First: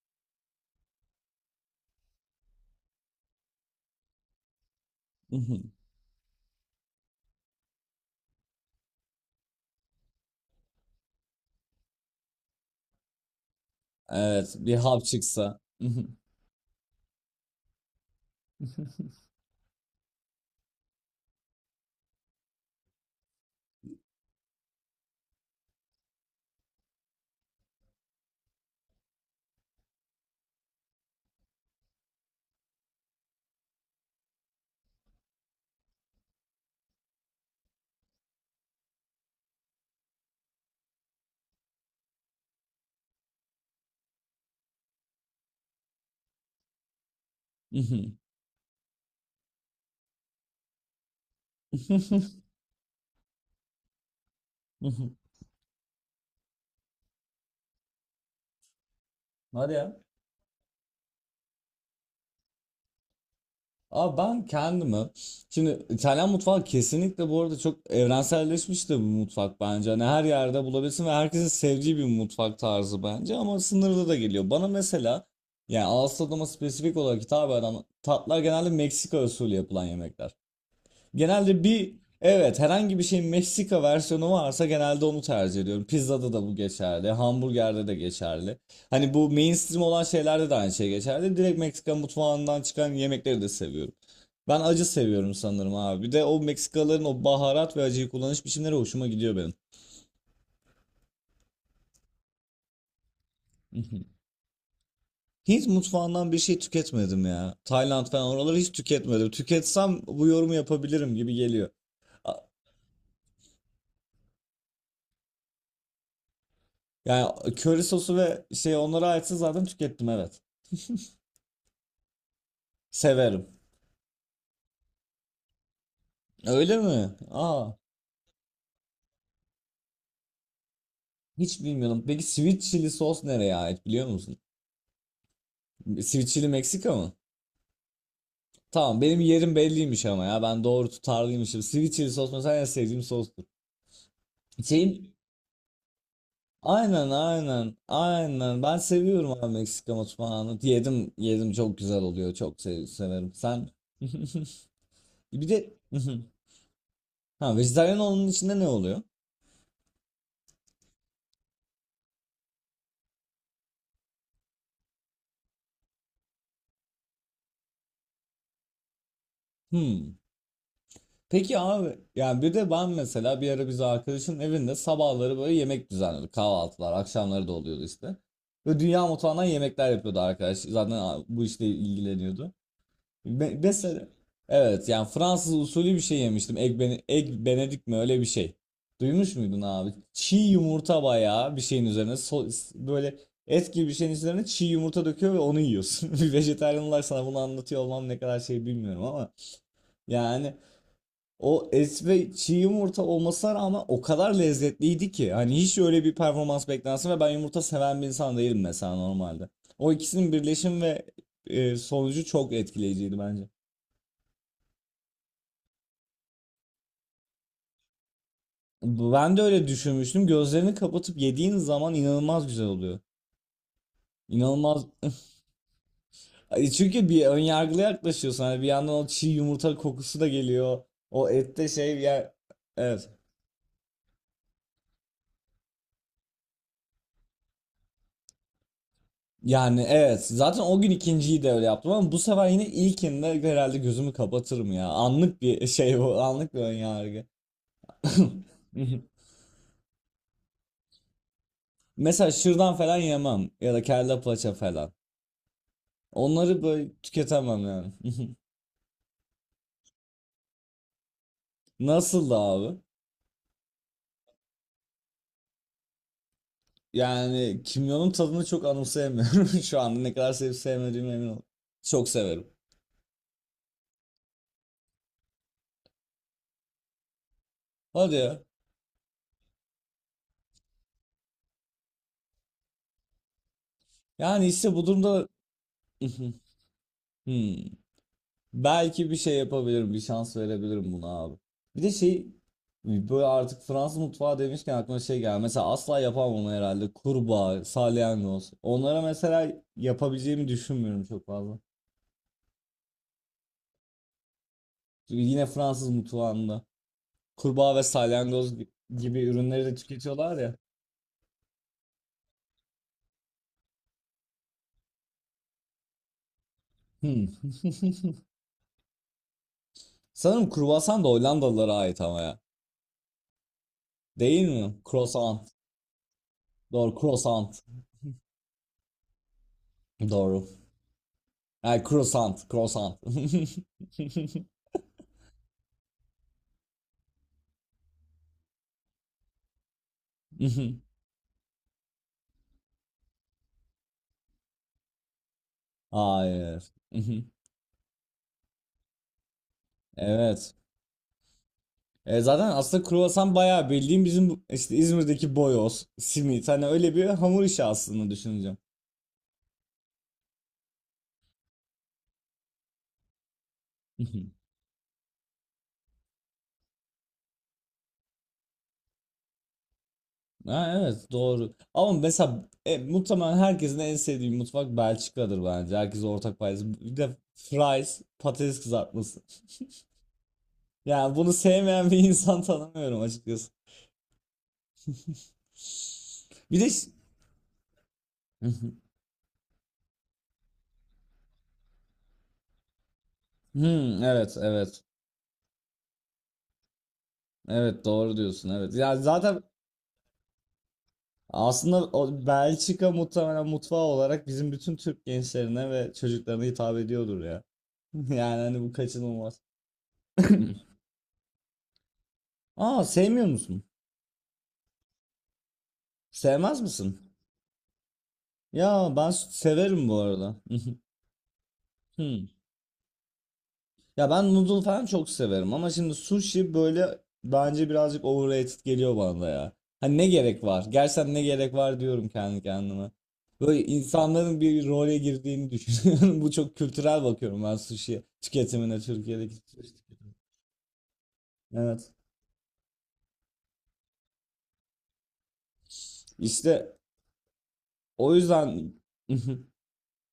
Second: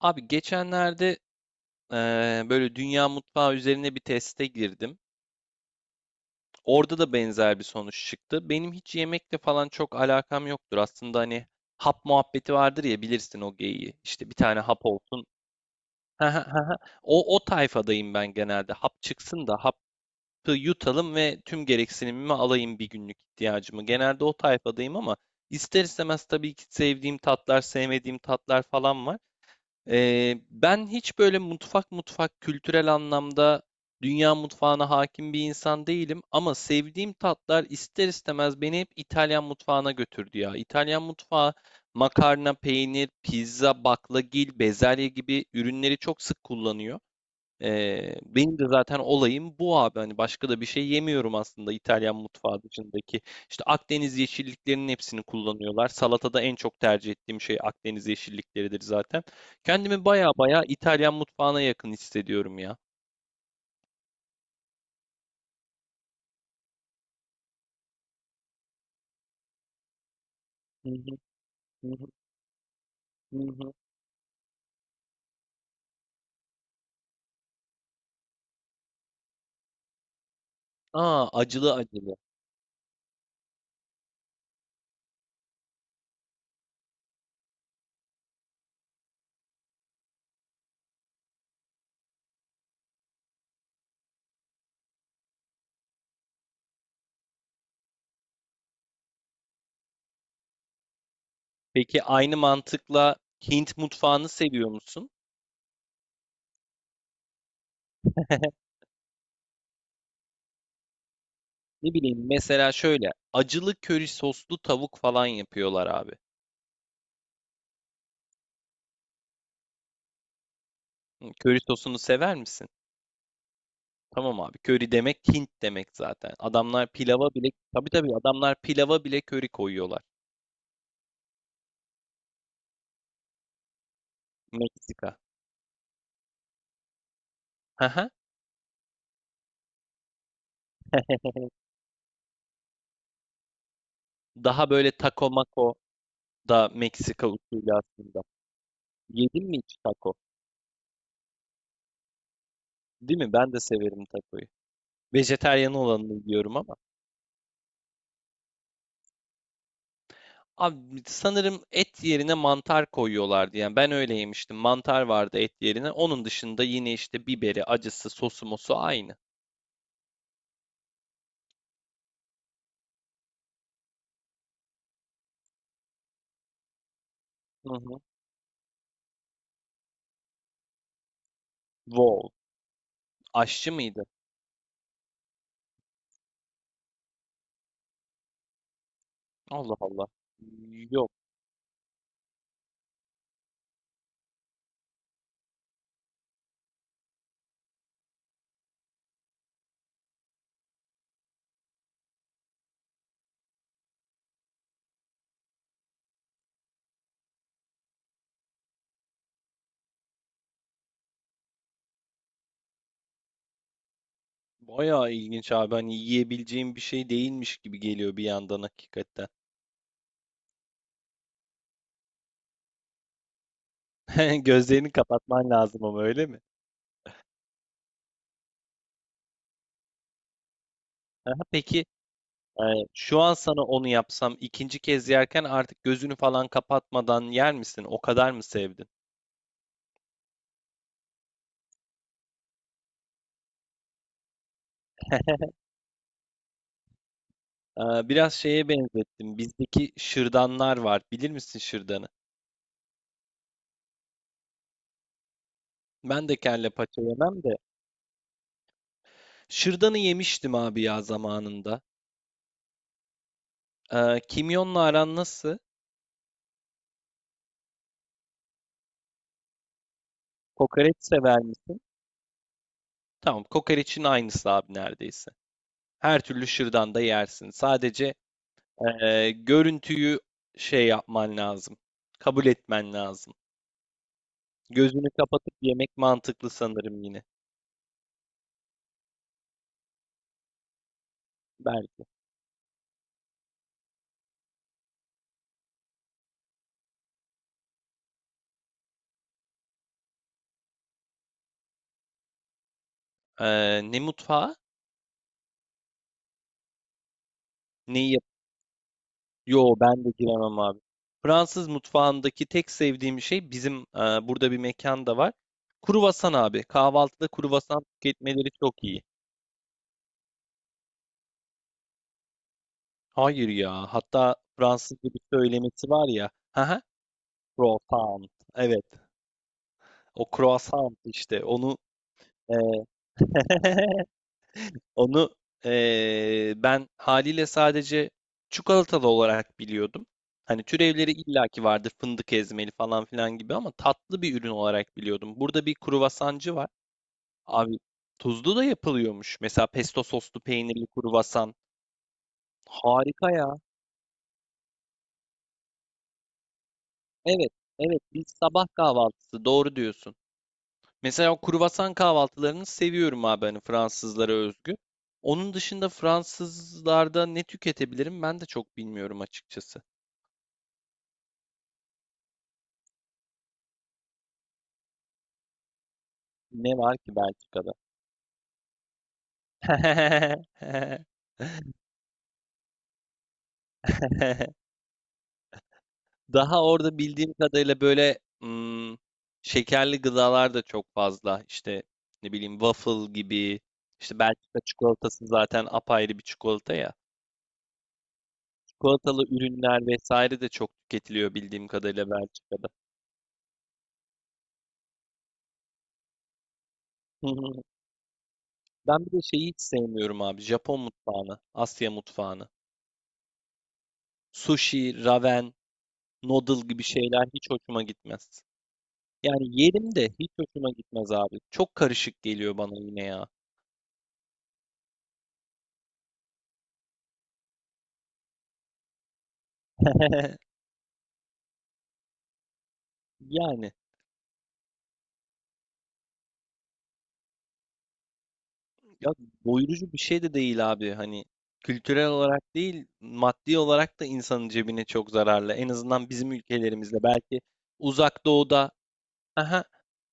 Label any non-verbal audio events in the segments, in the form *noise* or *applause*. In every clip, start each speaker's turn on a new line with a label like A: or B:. A: Abi geçenlerde böyle dünya mutfağı üzerine bir teste girdim.
B: *laughs* Mhm.
A: Orada da benzer bir sonuç çıktı. Benim hiç yemekle falan çok alakam yoktur. Aslında hani hap muhabbeti vardır ya, bilirsin o geyiği. İşte bir
B: Evet,
A: tane
B: bir
A: hap
B: hap
A: olsun.
B: çıksa. *laughs* Mhm.
A: *laughs* O tayfadayım ben genelde. Hap çıksın da hapı yutalım ve tüm gereksinimimi alayım, bir günlük ihtiyacımı. Genelde o tayfadayım ama ister istemez tabii ki sevdiğim tatlar, sevmediğim tatlar falan var. Ben hiç böyle mutfak kültürel anlamda dünya mutfağına hakim bir insan değilim ama sevdiğim tatlar ister istemez beni hep İtalyan mutfağına götürdü ya. İtalyan mutfağı makarna, peynir, pizza, baklagil, bezelye gibi ürünleri çok sık kullanıyor.
B: Mhm.
A: Benim de zaten olayım bu abi. Hani başka da bir şey yemiyorum aslında İtalyan mutfağı dışındaki. İşte Akdeniz yeşilliklerinin
B: Mhm.
A: hepsini kullanıyorlar. Salatada en çok tercih ettiğim şey Akdeniz yeşillikleridir zaten.
B: Hadi ya.
A: Kendimi baya baya İtalyan mutfağına yakın hissediyorum ya.
B: Abi ben kendimi şimdi İtalyan mutfağı kesinlikle bu arada çok evrenselleşmiş de bir mutfak bence. Hani her yerde
A: Hı
B: bulabilirsin ve
A: hı,
B: herkesin
A: hı
B: sevdiği bir
A: hı,
B: mutfak tarzı bence
A: hı
B: ama
A: hı.
B: sınırlı da geliyor. Bana mesela yani ağız tadıma spesifik olarak hitap eden tatlar genelde Meksika usulü yapılan yemekler.
A: Aa,
B: Genelde
A: acılı
B: bir
A: acılı.
B: evet, herhangi bir şeyin Meksika versiyonu varsa genelde onu tercih ediyorum. Pizzada da bu geçerli, hamburgerde de geçerli. Hani bu mainstream olan şeylerde de aynı şey geçerli. Direkt Meksika mutfağından çıkan yemekleri de seviyorum. Ben acı seviyorum sanırım abi. Bir de o Meksikaların o baharat ve acıyı kullanış biçimleri hoşuma gidiyor benim.
A: Peki aynı mantıkla Hint mutfağını seviyor musun?
B: Hint mutfağından bir şey tüketmedim ya. Tayland falan oraları hiç
A: *laughs*
B: tüketmedim. Tüketsem bu yorumu yapabilirim gibi geliyor.
A: Ne bileyim,
B: A-
A: mesela şöyle acılı köri soslu tavuk falan yapıyorlar abi.
B: Yani köri sosu ve şey onlara aitse zaten tükettim, evet.
A: Hı, köri sosunu sever misin?
B: Severim.
A: Tamam abi. Köri demek Hint demek zaten.
B: Öyle
A: Adamlar
B: mi?
A: pilava bile,
B: Aa,
A: tabii adamlar pilava bile köri koyuyorlar.
B: hiç bilmiyorum. Peki sweet chili sos nereye ait biliyor musun?
A: Meksika.
B: Sweet chili Meksika mı?
A: Hı hı.
B: Tamam, benim yerim belliymiş ama ya ben doğru tutarlıymışım. Sweet chili sos mesela en sevdiğim sostur.
A: Daha böyle
B: Şeyim
A: taco mako da
B: aynen,
A: Meksika usulü
B: aynen,
A: aslında.
B: aynen, ben seviyorum
A: Yedin
B: abi
A: mi hiç
B: Meksika
A: taco?
B: mutfağını. Yedim, yedim, çok güzel oluyor, çok
A: Değil
B: severim.
A: mi? Ben de
B: Sen
A: severim tacoyu.
B: *laughs* bir
A: Vejetaryen
B: de
A: olanını
B: *laughs*
A: yiyorum ama.
B: ha, vejetaryen olanın içinde ne oluyor?
A: Abi sanırım et yerine mantar koyuyorlardı. Yani ben öyle yemiştim. Mantar vardı et yerine. Onun dışında yine işte biberi, acısı, sosu mosu aynı.
B: Hmm. Peki abi, yani bir de ben mesela bir ara biz arkadaşın evinde sabahları böyle yemek düzenliyorduk. Kahvaltılar, akşamları da
A: Hı
B: oluyordu
A: hı.
B: işte. Ve dünya mutfağından yemekler yapıyordu arkadaş. Zaten bu işle
A: Wow.
B: ilgileniyordu.
A: Aşçı mıydı?
B: Mesela evet, yani Fransız usulü bir şey yemiştim. Egg, egg benedict mi öyle bir şey. Duymuş muydun
A: Allah
B: abi?
A: Allah.
B: Çiğ yumurta
A: Yok.
B: bayağı bir şeyin üzerine böyle et gibi bir şeyin üzerine çiğ yumurta döküyor ve onu yiyorsun. *laughs* Bir vejetaryen olarak sana bunu anlatıyor olmam ne kadar şey bilmiyorum ama yani o esve çiğ yumurta olmasına rağmen o kadar lezzetliydi ki. Hani hiç öyle bir performans beklensin ve ben yumurta seven bir insan değilim mesela normalde. O ikisinin birleşim ve sonucu çok etkileyiciydi bence.
A: Bayağı ilginç abi. Hani yiyebileceğim bir şey değilmiş gibi geliyor bir yandan hakikaten.
B: Ben de öyle düşünmüştüm. Gözlerini kapatıp yediğin zaman inanılmaz güzel oluyor.
A: *laughs*
B: İnanılmaz.
A: Gözlerini kapatman lazım ama, öyle mi?
B: Ay, çünkü bir ön yargılı yaklaşıyorsun. Hani bir yandan o çiğ yumurta kokusu da geliyor. O
A: Aha,
B: ette
A: peki.
B: şey ya, evet.
A: Şu an sana onu yapsam, ikinci kez yerken artık gözünü falan kapatmadan yer misin? O kadar mı sevdin?
B: Yani evet, zaten o gün ikinciyi de öyle yaptım ama bu sefer yine ilkinde herhalde gözümü kapatırım ya. Anlık bir şey bu, anlık bir önyargı.
A: Biraz şeye
B: *laughs*
A: benzettim. Bizdeki şırdanlar var. Bilir misin şırdanı?
B: Mesela şırdan falan yemem ya da kelle paça falan.
A: Ben de
B: Onları
A: kelle
B: böyle
A: paça yemem de.
B: tüketemem yani. *laughs*
A: Şırdanı yemiştim abi ya zamanında.
B: Nasıldı abi?
A: Kimyonla aran nasıl?
B: Yani kimyonun tadını çok anımsayamıyorum *laughs* şu anda, ne kadar sevip
A: Kokoreç
B: sevmediğime emin ol.
A: sever misin?
B: Çok severim.
A: Tamam, kokoreçin aynısı abi neredeyse. Her türlü şırdan da yersin. Sadece
B: Hadi ya.
A: görüntüyü şey yapman lazım. Kabul etmen lazım.
B: Yani işte bu
A: Gözünü
B: durumda
A: kapatıp yemek
B: *laughs*
A: mantıklı sanırım yine.
B: hmm. Belki bir şey yapabilirim, bir şans verebilirim buna abi. Bir de
A: Belki.
B: şey, böyle artık Fransız mutfağı demişken aklıma şey geldi. Mesela asla yapamam onu herhalde, kurbağa, salyangoz. Onlara mesela yapabileceğimi düşünmüyorum çok fazla.
A: Ne mutfağı?
B: Çünkü yine Fransız mutfağında kurbağa ve
A: Neyi yap?
B: salyangoz gibi ürünleri de
A: Yo, ben de
B: tüketiyorlar ya.
A: giremem abi. Fransız mutfağındaki tek sevdiğim şey bizim, burada bir mekan da var. Kruvasan abi.
B: Hmm.
A: Kahvaltıda kruvasan
B: *laughs*
A: tüketmeleri çok iyi.
B: Sanırım kruvasan da Hollandalılara ait ama ya.
A: Hayır ya. Hatta
B: Değil mi?
A: Fransızca bir
B: Croissant.
A: söylemesi var ya. Haha.
B: Doğru, croissant.
A: Croissant. Evet. O
B: Doğru.
A: croissant işte.
B: Yani croissant,
A: E,
B: croissant.
A: *laughs* Onu Ben haliyle sadece çikolatalı olarak biliyordum. Hani
B: *laughs*
A: türevleri illaki vardı, fındık ezmeli falan filan gibi, ama tatlı bir ürün olarak biliyordum. Burada bir kruvasancı var.
B: Hayır. *laughs* Mhm.
A: Abi tuzlu da yapılıyormuş. Mesela pesto soslu
B: Evet.
A: peynirli kruvasan.
B: E, zaten aslında
A: Harika
B: kruvasan
A: ya.
B: bayağı bildiğim bizim işte İzmir'deki boyoz, simit, hani öyle bir hamur
A: Evet,
B: işi
A: evet,
B: aslında,
A: biz
B: düşüneceğim.
A: sabah kahvaltısı, doğru diyorsun. Mesela o kruvasan kahvaltılarını seviyorum abi, hani
B: *laughs*
A: Fransızlara
B: Mhm.
A: özgü. Onun dışında Fransızlarda ne tüketebilirim ben de çok bilmiyorum açıkçası.
B: Ha, evet, doğru. Ama mesela muhtemelen herkesin en sevdiği mutfak Belçika'dır bence. Herkes ortak paydası.
A: Ne
B: Bir
A: var
B: de
A: ki Belçika'da?
B: fries, patates kızartması.
A: *laughs*
B: Yani bunu sevmeyen bir *laughs* insan tanımıyorum açıkçası. Bir
A: Daha
B: de
A: orada bildiğim kadarıyla böyle, şekerli gıdalar da çok fazla. İşte ne bileyim, waffle
B: *laughs*
A: gibi.
B: hmm,
A: İşte
B: evet,
A: Belçika
B: evet.
A: çikolatası zaten apayrı bir çikolata ya.
B: Evet, doğru diyorsun, evet. Ya
A: Çikolatalı
B: zaten
A: ürünler vesaire de çok tüketiliyor bildiğim
B: aslında
A: kadarıyla
B: o
A: Belçika'da.
B: Belçika
A: *laughs*
B: muhtemelen mutfağı olarak bizim bütün Türk gençlerine ve çocuklarına hitap ediyordur
A: Hı
B: ya.
A: hı.
B: *laughs* Yani hani bu
A: Ben bir de
B: kaçınılmaz.
A: şeyi hiç sevmiyorum abi. Japon mutfağını, Asya mutfağını.
B: Aa, sevmiyor musun?
A: Sushi, ramen,
B: Sevmez
A: noodle gibi
B: misin?
A: şeyler hiç hoşuma gitmez.
B: Ya ben
A: Yani
B: severim
A: yerim
B: bu
A: de hiç
B: arada. *laughs*
A: hoşuma gitmez abi. Çok karışık
B: Hmm.
A: geliyor bana yine ya.
B: Ya ben noodle falan çok severim ama şimdi sushi böyle, bence birazcık overrated geliyor bana da ya. Hani ne gerek
A: *laughs*
B: var? Gerçekten ne gerek var diyorum kendi kendime. Böyle
A: Yani
B: insanların bir role girdiğini düşünüyorum. *laughs* Bu çok kültürel, bakıyorum ben sushi tüketimine
A: ya,
B: Türkiye'deki. Sushi.
A: doyurucu bir şey de değil abi. Hani
B: Evet.
A: kültürel olarak değil, maddi olarak da insanın cebine çok zararlı. En azından bizim
B: İşte
A: ülkelerimizde belki.
B: o
A: Uzak doğuda,
B: yüzden *laughs*
A: aha,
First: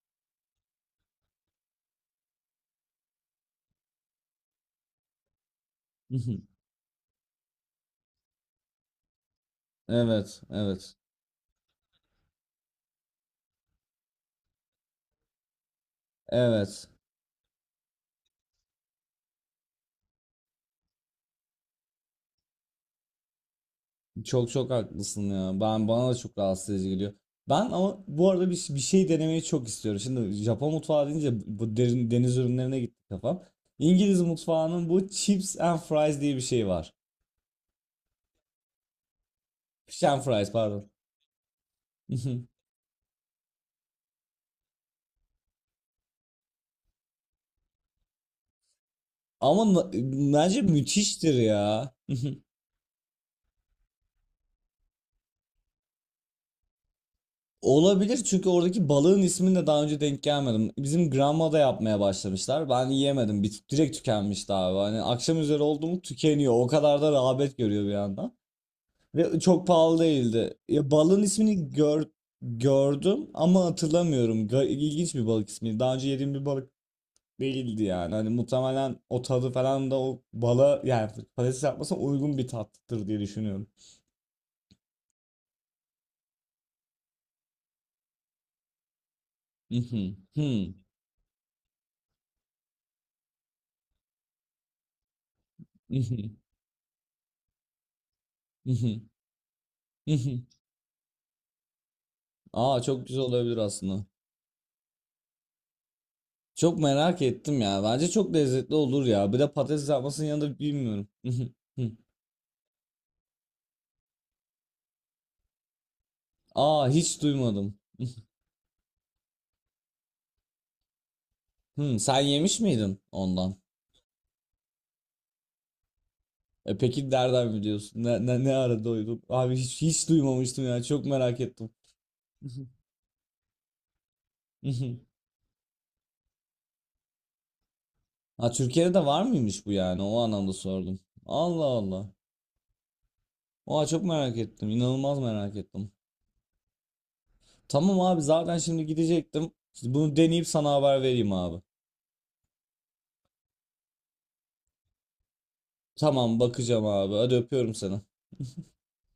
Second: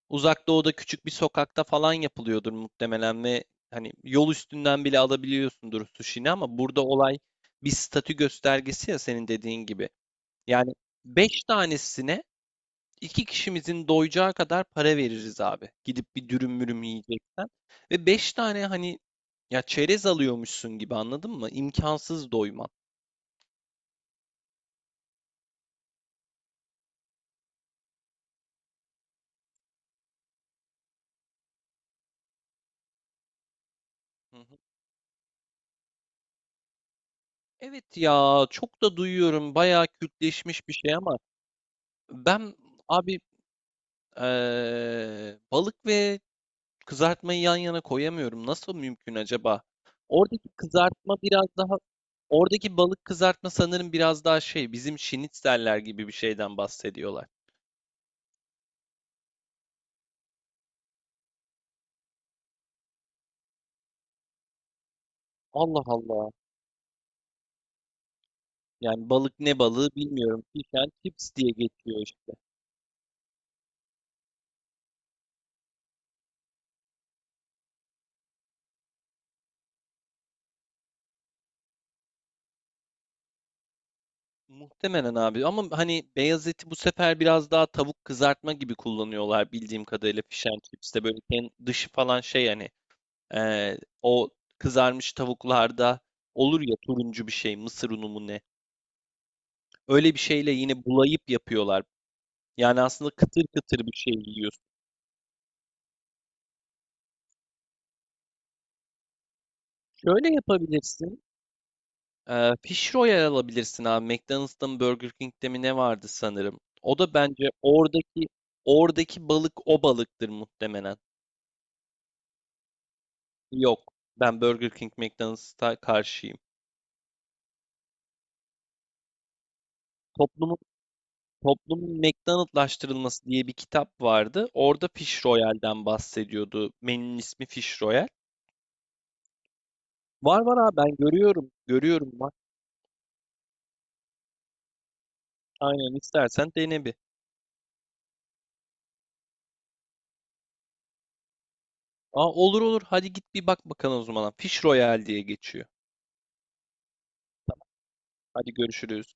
A: uzak doğuda küçük bir sokakta falan yapılıyordur muhtemelen ve hani yol üstünden bile alabiliyorsundur sushi'ni, ama burada olay bir statü göstergesi ya, senin dediğin gibi.
B: evet,
A: Yani
B: evet.
A: 5 tanesine İki kişimizin doyacağı kadar para veririz abi. Gidip bir dürüm mürüm
B: Evet.
A: yiyeceksen. Ve beş tane, hani ya çerez alıyormuşsun gibi, anladın mı? İmkansız doyman.
B: Çok çok haklısın ya. Ben, bana da çok rahatsız edici geliyor. Ben ama bu arada bir şey denemeyi çok istiyorum. Şimdi Japon mutfağı deyince bu derin, deniz ürünlerine gitti kafam. İngiliz
A: Hı hı.
B: mutfağının bu chips and fries diye bir şey var.
A: Evet ya, çok da duyuyorum, bayağı
B: Fish and fries,
A: kültleşmiş bir
B: pardon.
A: şey ama ben
B: *laughs*
A: abi balık ve kızartmayı yan yana koyamıyorum. Nasıl mümkün acaba?
B: Ama
A: Oradaki
B: bence
A: kızartma
B: müthiştir
A: biraz daha,
B: ya. *laughs*
A: oradaki balık kızartma sanırım biraz daha şey, bizim şinitzeller gibi bir şeyden bahsediyorlar.
B: Olabilir, çünkü oradaki balığın ismini de daha önce denk gelmedim. Bizim Granma'da yapmaya başlamışlar. Ben yiyemedim. Bir, direkt tükenmişti abi. Hani akşam üzeri
A: Allah
B: oldu mu
A: Allah.
B: tükeniyor. O kadar da rağbet görüyor bir yandan.
A: Yani balık,
B: Ve
A: ne
B: çok
A: balığı
B: pahalı
A: bilmiyorum.
B: değildi.
A: Fish
B: Ya,
A: and
B: balığın
A: chips diye
B: ismini
A: geçiyor işte.
B: gördüm ama hatırlamıyorum. İlginç bir balık ismi. Daha önce yediğim bir balık değildi yani. Hani muhtemelen o tadı falan da o bala, yani patates yapmasına uygun bir tattır diye düşünüyorum.
A: Muhtemelen abi ama hani beyaz eti bu sefer biraz daha tavuk kızartma gibi kullanıyorlar bildiğim
B: Mhm,
A: kadarıyla, fish and
B: hmm,
A: chips'te böyle ken- dışı falan şey, hani o kızarmış tavuklarda
B: mhm,
A: olur ya, turuncu bir şey, mısır unu mu ne,
B: mhm,
A: öyle bir
B: mhm.
A: şeyle yine bulayıp yapıyorlar.
B: Aa,
A: Yani
B: çok
A: aslında
B: güzel
A: kıtır
B: olabilir
A: kıtır bir
B: aslında.
A: şey yiyorsun.
B: Çok merak ettim ya. Bence çok lezzetli olur ya. Bir de patates yapmasının
A: Şöyle
B: yanında bilmiyorum.
A: yapabilirsin.
B: *laughs*
A: Fish Royal alabilirsin abi. McDonald's'ta mı, Burger King'de mi ne vardı sanırım.
B: Aa,
A: O da
B: hiç
A: bence
B: duymadım.
A: oradaki, oradaki balık o balıktır muhtemelen.
B: Hmm, sen yemiş miydin ondan?
A: Yok. Ben Burger King McDonald's'a karşıyım.
B: E peki nereden biliyorsun? Ne ara duydun? Abi hiç
A: Toplumun
B: duymamıştım ya. Çok merak ettim.
A: toplumun McDonald'laştırılması diye bir kitap vardı. Orada
B: *laughs*
A: Fish Royal'den bahsediyordu. Menünün ismi Fish Royal.
B: Ha, Türkiye'de de var mıymış bu yani? O
A: Var
B: anlamda
A: var abi, ben
B: sordum.
A: görüyorum.
B: Allah
A: Görüyorum
B: Allah.
A: bak.
B: Oha, çok merak ettim. İnanılmaz merak ettim.
A: Aynen, istersen dene bir.
B: Tamam abi, zaten şimdi gidecektim. Bunu deneyip sana haber vereyim abi.
A: Aa, olur olur. Hadi git bir bak bakalım o zaman. Fish Royale diye geçiyor.
B: Tamam, bakacağım abi. Hadi, öpüyorum seni.
A: Hadi görüşürüz.